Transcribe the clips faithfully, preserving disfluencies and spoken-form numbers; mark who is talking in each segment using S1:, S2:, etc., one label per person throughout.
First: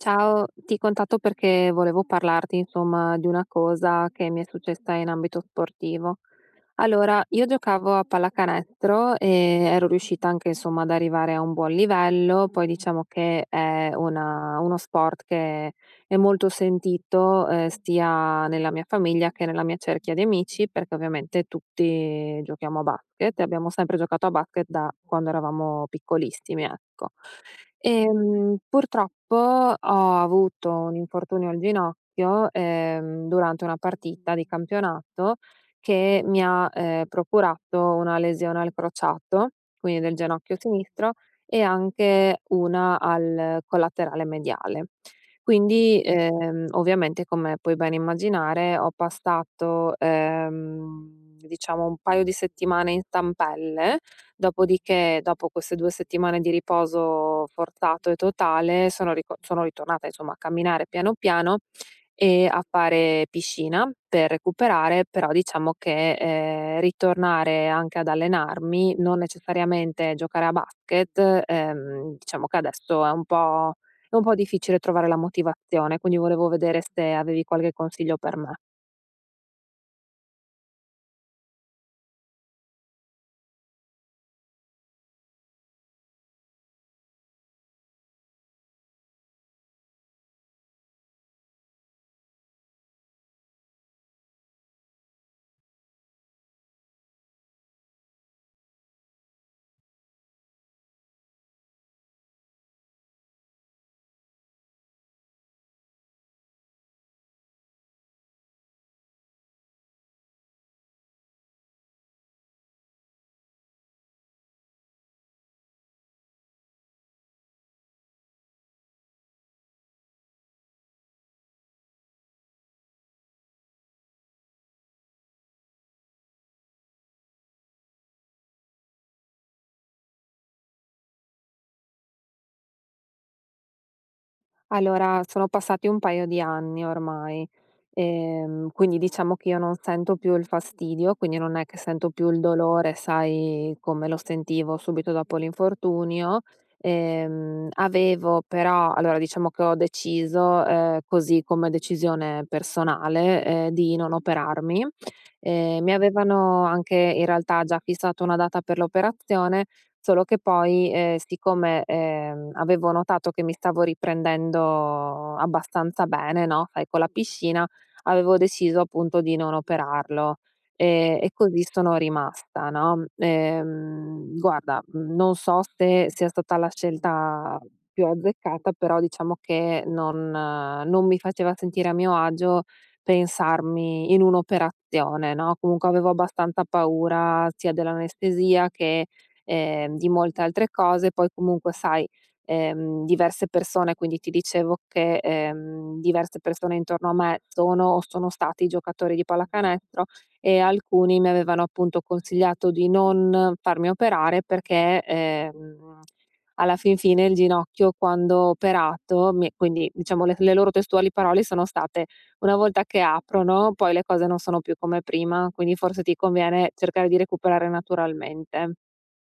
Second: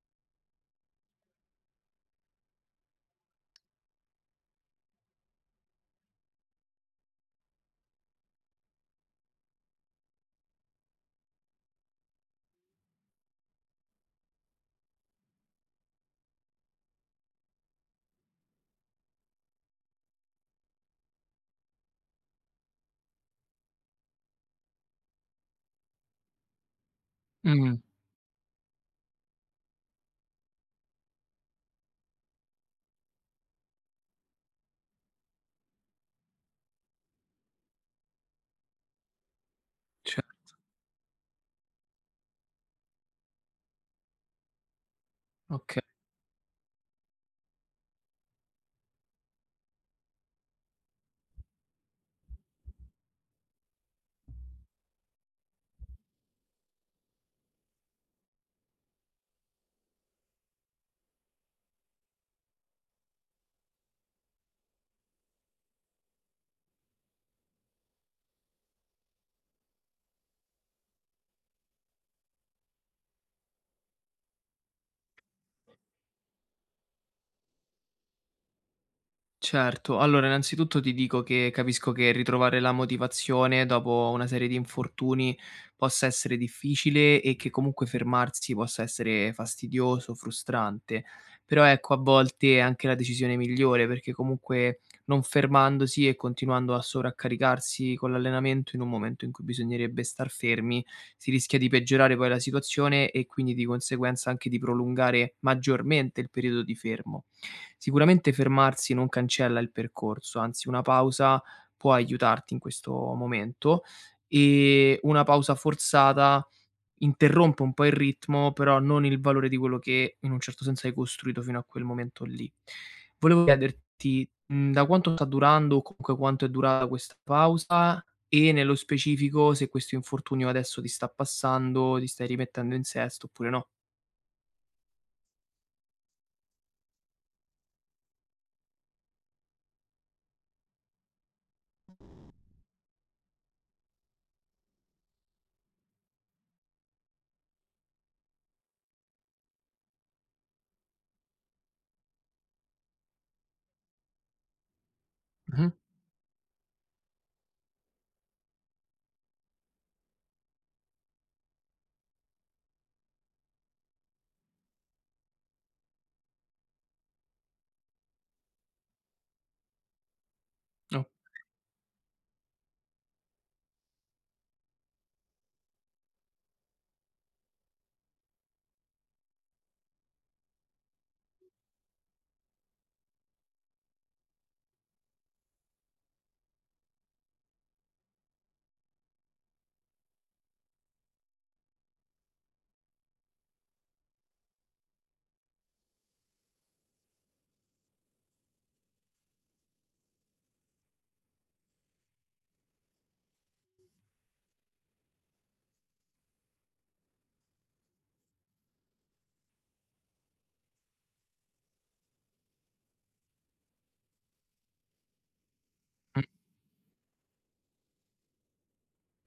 S1: Ciao, ti contatto perché volevo parlarti, insomma, di una cosa che mi è successa in ambito sportivo. Allora, io giocavo a pallacanestro e ero riuscita anche, insomma, ad arrivare a un buon livello. Poi diciamo che è una- uno sport che è molto sentito, eh, sia nella mia famiglia che nella mia cerchia di amici, perché ovviamente tutti giochiamo a basket e abbiamo sempre giocato a basket da quando eravamo piccolissimi, ecco.
S2: Mh,
S1: Ehm, purtroppo ho avuto un infortunio al ginocchio, ehm, durante una partita di campionato che mi ha, ehm, procurato una lesione al crociato, quindi del
S2: ce
S1: ginocchio sinistro, e anche una al collaterale mediale.
S2: okay,
S1: Quindi, ehm, ovviamente come puoi ben immaginare ho passato, ehm, diciamo un paio di settimane in stampelle. Dopodiché, dopo queste due settimane di riposo forzato e totale, sono rico sono ritornata insomma a camminare piano piano e a fare piscina per recuperare, però diciamo che, ehm, ritornare anche ad allenarmi, non necessariamente giocare a basket, ehm, diciamo che adesso è un po' è un po' difficile trovare la motivazione, quindi volevo vedere se avevi qualche consiglio per me.
S2: certo. Allora, innanzitutto ti dico che capisco che ritrovare la motivazione dopo una serie di infortuni possa essere difficile e che comunque fermarsi possa essere fastidioso, frustrante. Però ecco, a volte è anche la decisione migliore, perché comunque non fermandosi e continuando a sovraccaricarsi con l'allenamento in un momento in cui bisognerebbe star fermi, si rischia di peggiorare poi la situazione e quindi di conseguenza anche di prolungare maggiormente il periodo di fermo. Sicuramente fermarsi non cancella il percorso, anzi una pausa può aiutarti in questo momento e una pausa forzata interrompe un po' il ritmo, però non il valore di quello che in un certo senso hai costruito fino a quel momento lì. Volevo chiederti, mhmm, da quanto sta durando o comunque quanto è durata questa pausa e nello specifico se questo infortunio adesso ti sta passando, ti stai rimettendo in sesto oppure no.
S1: Allora, sono passati un paio di anni ormai, ehm, quindi diciamo che io non sento più il fastidio, quindi non è che sento più il dolore, sai, come lo sentivo subito dopo l'infortunio. Ehm, avevo però, allora diciamo che ho deciso, eh, così come decisione personale, eh, di non operarmi.
S2: Mh-mh.
S1: Ehm, mi avevano anche in realtà già fissato una data per l'operazione, solo che poi, ehm, siccome, ehm, avevo notato che mi stavo riprendendo abbastanza bene, no, sai con la piscina, avevo deciso appunto di non operarlo,
S2: O
S1: ehm, e così sono rimasta, no. Ehm, guarda, mhmm, non so se sia stata la scelta più azzeccata, però diciamo che non eh, non mi faceva sentire a mio agio pensarmi in un'operazione, no, comunque avevo abbastanza paura sia dell'anestesia che, ehm, di molte altre cose. Poi comunque sai, ehm, diverse persone, quindi ti dicevo che, ehm, diverse persone intorno a me sono o sono stati giocatori di pallacanestro e alcuni mi avevano appunto consigliato di non farmi operare perché, ehm, alla fin fine il ginocchio quando operato mi quindi diciamo le le loro testuali parole sono state: una volta che aprono, poi le cose non sono più come prima, quindi forse ti conviene cercare di recuperare naturalmente.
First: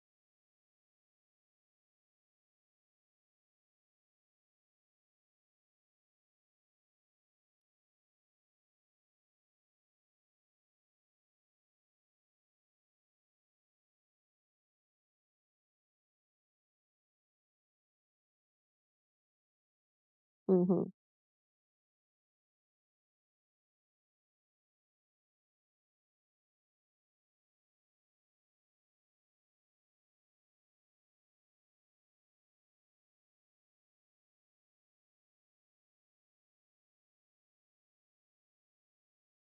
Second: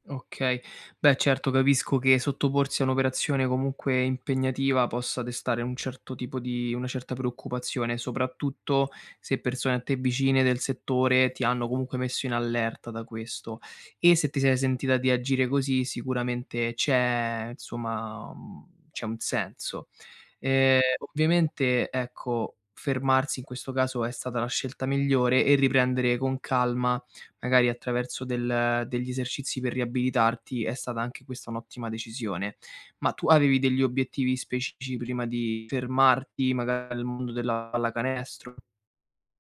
S2: Okay. Beh, certo, capisco che sottoporsi a un'operazione comunque impegnativa possa destare un certo tipo di una certa preoccupazione, soprattutto se persone a te vicine del settore ti hanno comunque messo in allerta da questo. E se ti sei sentita di agire così, sicuramente c'è insomma, mhmm, c'è un senso. Ehm,
S1: Mh-mh.
S2: ovviamente, ecco, fermarsi in questo caso è stata la scelta migliore e riprendere con calma. Magari attraverso del degli esercizi per riabilitarti, è stata anche questa un'ottima decisione. Ma tu avevi degli obiettivi specifici prima di fermarti, magari al mondo della pallacanestro?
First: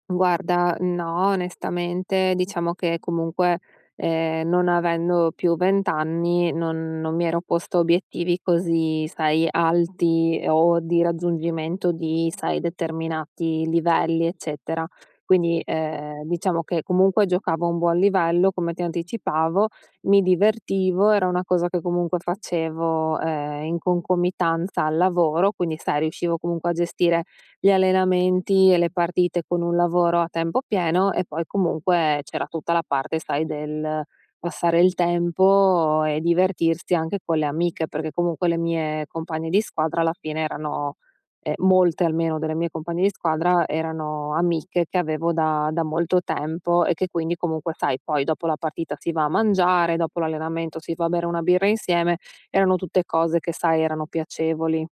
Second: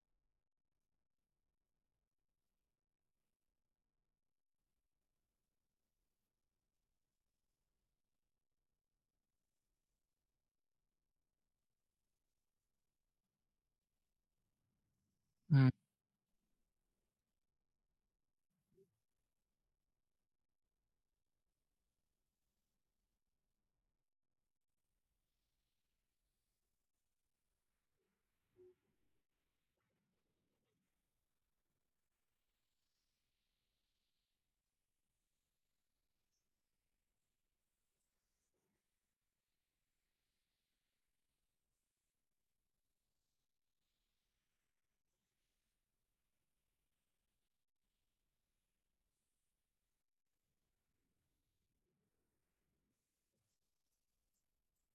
S1: Guarda, no, onestamente diciamo che comunque, ehm, non avendo più venti anni non non mi ero posta obiettivi così, sai, alti o di raggiungimento di, sai, determinati livelli, eccetera. Quindi,
S2: Mh.
S1: ehm, diciamo che comunque giocavo a un buon livello, come ti anticipavo, mi divertivo, era una cosa che comunque facevo, ehm, in concomitanza al lavoro, quindi sai riuscivo comunque a gestire gli allenamenti e le partite con un lavoro a tempo pieno e poi comunque c'era tutta la parte, sai, del passare il tempo e divertirsi anche con le amiche, perché comunque le mie compagne di squadra alla fine erano ehm, molte almeno delle mie compagne di squadra erano amiche che avevo da da molto tempo e che quindi comunque, sai, poi dopo la partita si va a mangiare, dopo l'allenamento si va a bere una birra insieme, erano tutte cose che, sai, erano piacevoli.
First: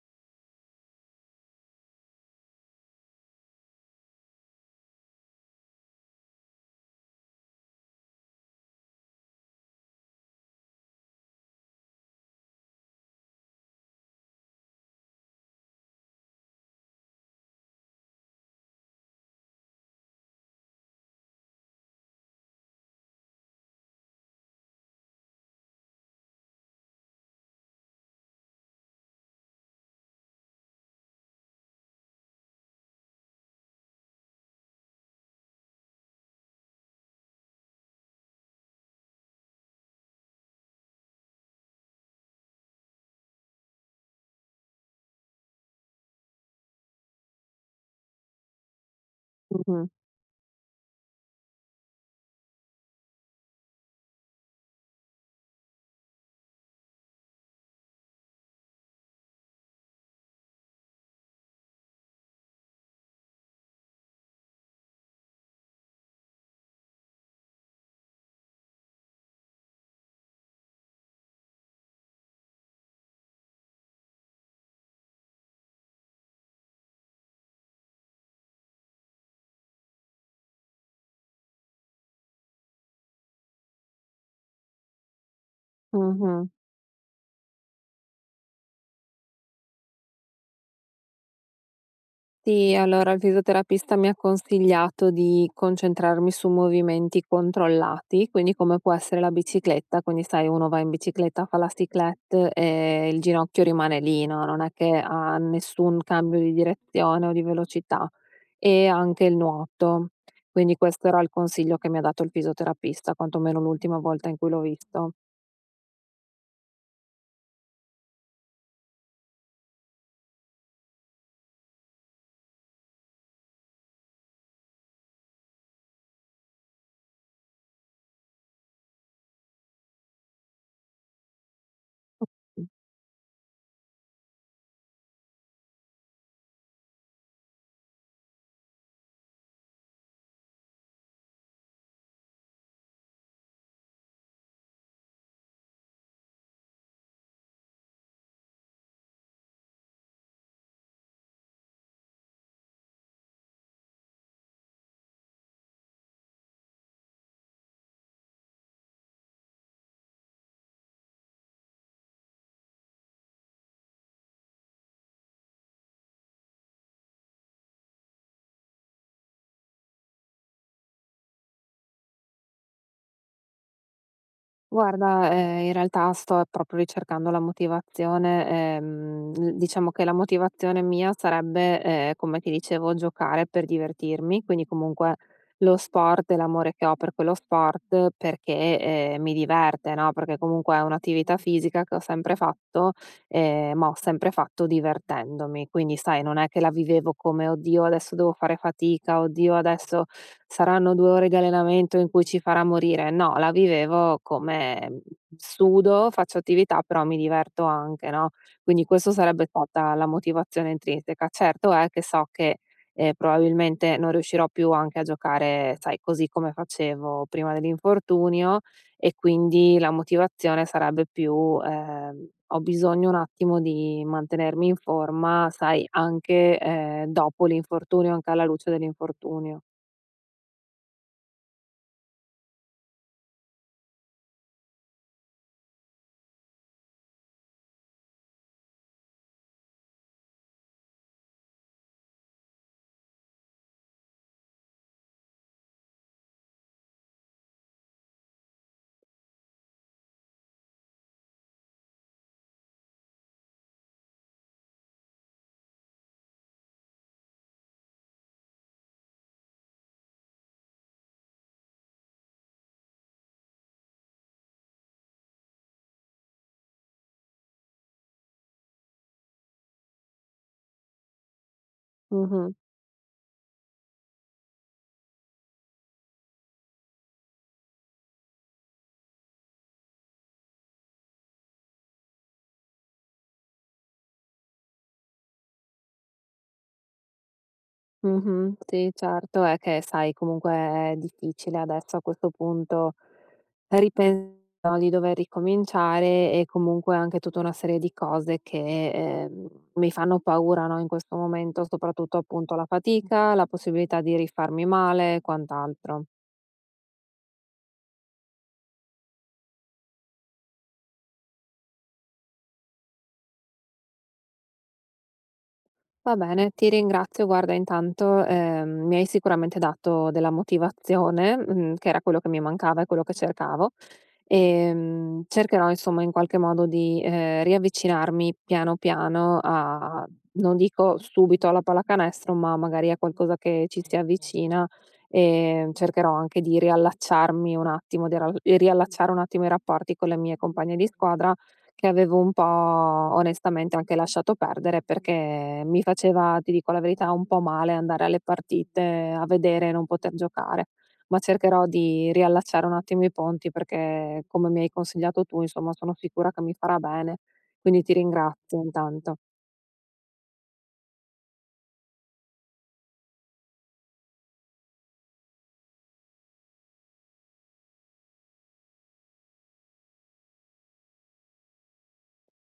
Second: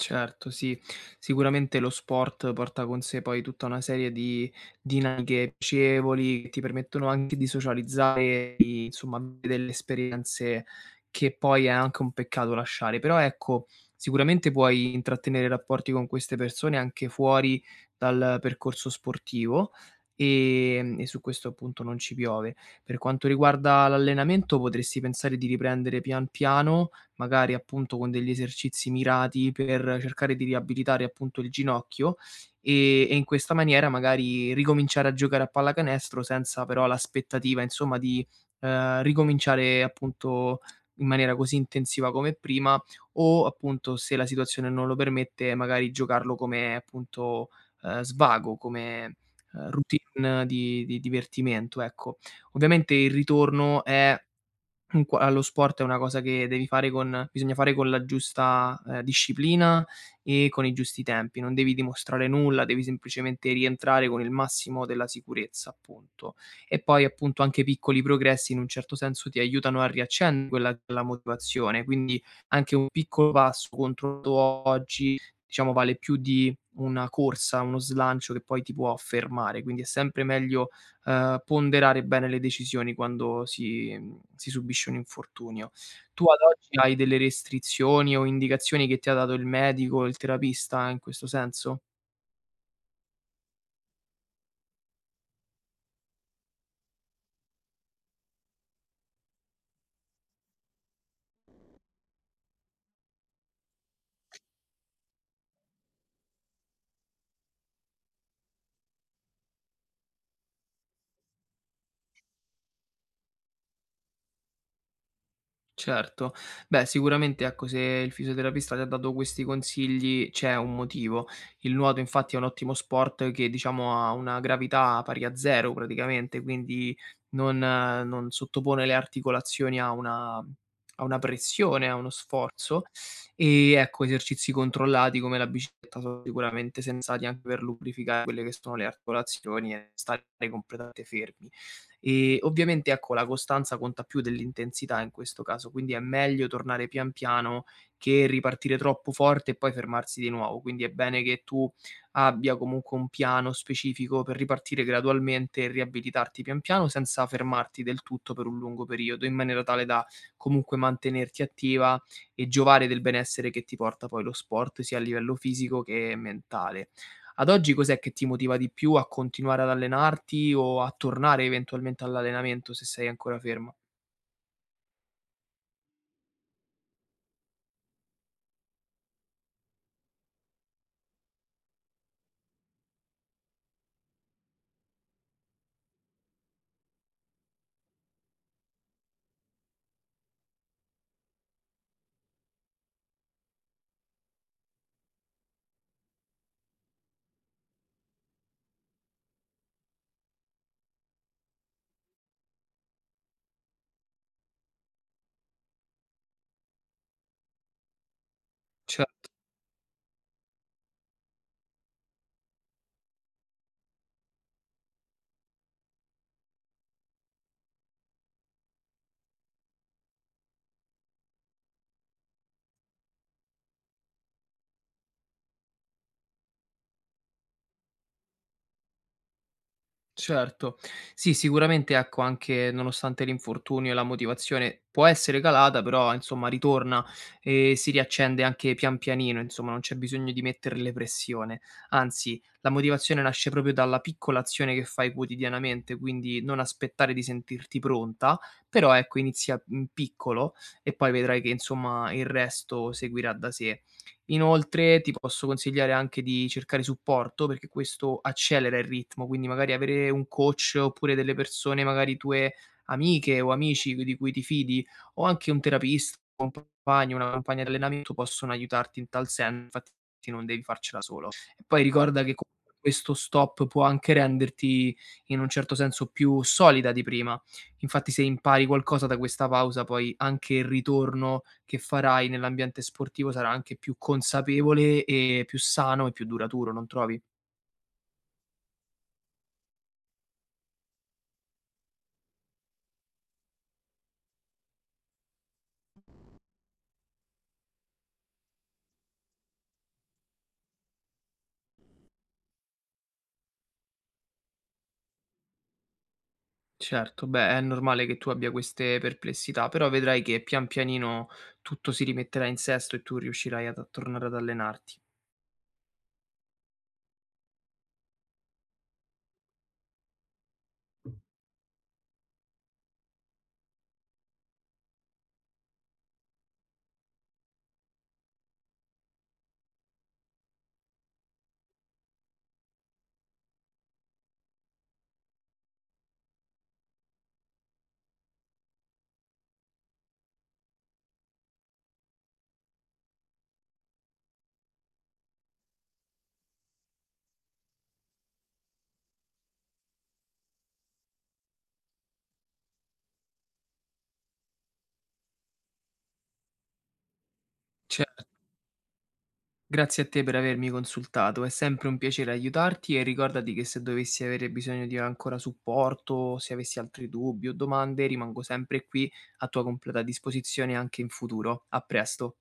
S2: Certo, sì. Sicuramente lo sport porta con sé poi tutta una serie di dinamiche piacevoli che ti permettono anche di socializzare, di, insomma, avere delle esperienze che poi è anche un peccato lasciare. Però ecco, sicuramente puoi intrattenere rapporti con queste persone anche fuori dal percorso sportivo e, e su questo appunto non ci piove. Per quanto riguarda l'allenamento, potresti pensare di riprendere pian piano magari appunto con degli esercizi mirati per cercare di riabilitare appunto il ginocchio e e in questa maniera magari ricominciare a giocare a pallacanestro senza però l'aspettativa insomma di, ehm, ricominciare appunto in maniera così intensiva come prima o appunto se la situazione non lo permette magari giocarlo come appunto, ehm, svago, come, ehm,
S1: Mh-mh.
S2: routine di di divertimento, ecco. Ovviamente il ritorno è Mhmm, qua allo sport è una cosa che devi fare con bisogna fare con la giusta, ehm, disciplina e con i giusti tempi. Non devi dimostrare nulla, devi semplicemente rientrare con il massimo della sicurezza, appunto. E poi, appunto, anche piccoli progressi in un certo senso ti aiutano a riaccendere quella che è la motivazione, quindi anche un piccolo passo contro oggi, diciamo, vale più di una corsa, uno slancio che poi ti può fermare, quindi è sempre meglio ehm, ponderare bene le decisioni quando si mhmm, si subisce un infortunio. Tu ad
S1: Mh-mh.
S2: oggi hai delle restrizioni o indicazioni che ti ha dato il medico, il terapista in questo senso?
S1: Sì, allora il fisioterapista mi ha consigliato di concentrarmi su movimenti controllati, quindi come può essere la bicicletta, quindi sai uno va in bicicletta, fa la cyclette e il ginocchio rimane lì, no, non è che ha nessun cambio di direzione o di velocità e anche il nuoto. Quindi questo era il consiglio che mi ha dato il fisioterapista, quantomeno l'ultima volta in cui l'ho visto.
S2: Certo. Beh, sicuramente ecco, se il fisioterapista ti ha dato questi consigli c'è un motivo. Il nuoto infatti è un ottimo sport che diciamo ha una gravità pari a zero praticamente, quindi non ehm, non sottopone le articolazioni a una a una pressione, a uno sforzo. E ecco, esercizi controllati come la bicicletta sono sicuramente sensati anche per lubrificare quelle che sono le articolazioni e stare completamente fermi. Ehm, ovviamente ecco la costanza conta più dell'intensità in questo caso, quindi è meglio tornare pian piano che ripartire troppo forte e poi fermarsi di nuovo. Quindi è bene che tu abbia comunque un piano specifico per ripartire gradualmente e riabilitarti pian piano senza fermarti del tutto per un lungo periodo, in maniera tale da comunque mantenerti attiva e giovare del benessere che ti porta poi lo sport, sia a livello fisico che mentale. Ad oggi cos'è che ti motiva di più a continuare ad allenarti o a tornare eventualmente all'allenamento se sei ancora ferma?
S1: Guarda, ehm, in realtà sto proprio ricercando la motivazione, ehm, l diciamo che la motivazione mia sarebbe, ehm, come ti dicevo, giocare per divertirmi, quindi comunque lo sport e l'amore che ho per quello sport perché, ehm, mi diverte, no, perché comunque è un'attività fisica che ho sempre fatto ehm, ma ho sempre fatto divertendomi. Quindi sai, non è che la vivevo come: "Oddio adesso devo fare fatica, oddio adesso saranno due ore di allenamento in cui ci farà morire." No, la vivevo come, mhmm, sudo, faccio attività, però mi diverto anche, no, quindi
S2: Cer
S1: questo sarebbe stata la motivazione intrinseca. Certo è che so che, ehm, probabilmente non riuscirò più anche a giocare, sai, così come facevo prima dell'infortunio e quindi la motivazione sarebbe più, ehm: "Ho bisogno un attimo di mantenermi in forma", sai, anche, ehm, dopo l'infortunio, anche alla luce dell'infortunio.
S2: Certo. Sì, sicuramente ecco anche nonostante l'infortunio e la motivazione può essere calata, però insomma ritorna e si riaccende anche pian pianino, insomma non c'è bisogno di metterle pressione. Anzi, la motivazione nasce proprio dalla piccola azione che fai quotidianamente, quindi non aspettare di sentirti pronta, però ecco inizia in piccolo e poi vedrai che insomma il resto seguirà da sé. Inoltre ti posso consigliare anche di cercare supporto, perché questo accelera il ritmo, quindi magari avere un coach oppure delle persone magari tue amiche o amici di cui ti fidi o anche un terapista. Compagni, una compagna di allenamento possono aiutarti in tal sen infatti non devi farcela solo. E poi ricorda che
S1: Mh-mh,
S2: comunque questo stop può anche renderti in un certo senso più solida di prima. Infatti se impari qualcosa da questa pausa, poi anche il ritorno che farai nell'ambiente sportivo sarà anche più consapevole e più sano e più duraturo, non trovi?
S1: mh-mh. Sì, certo, è che sai comunque è difficile adesso a questo punto ripen di dover ricominciare e comunque anche tutta una serie di cose che, ehm, mi fanno paura, no, in questo momento, soprattutto appunto la fatica, la possibilità di rifarmi male e quant'altro.
S2: Certo, beh, è normale che tu abbia queste perplessità, però vedrai che pian pianino tutto si rimetterà in sesto e tu riuscirai ad a tornare ad allenarti.
S1: Va bene, ti ringrazio. Guarda, intanto, ehm, mi hai sicuramente dato della motivazione, mhmm, che era quello che mi mancava e quello che cercavo. Ehm, cercherò insomma in qualche modo di, ehm, riavvicinarmi piano piano a non dico subito alla pallacanestro, ma magari a qualcosa che ci si avvicina, ehm, cercherò anche di riallacciarmi un attimo, di ral riallacciare un attimo i rapporti con le mie compagne di squadra che avevo un po' onestamente anche lasciato perdere perché mi faceva, ti dico la verità, un po' male andare alle partite a vedere e non poter giocare, ma cercherò di riallacciare un attimo i ponti perché, come mi hai consigliato tu, insomma, sono sicura che mi farà bene. Quindi ti
S2: Cer
S1: ringrazio intanto.
S2: Grazie a te per avermi consultato, è sempre un piacere aiutarti e ricordati che se dovessi avere bisogno di ancora supporto, se avessi altri dubbi o domande, rimango sempre qui a tua completa disposizione anche in futuro. A presto.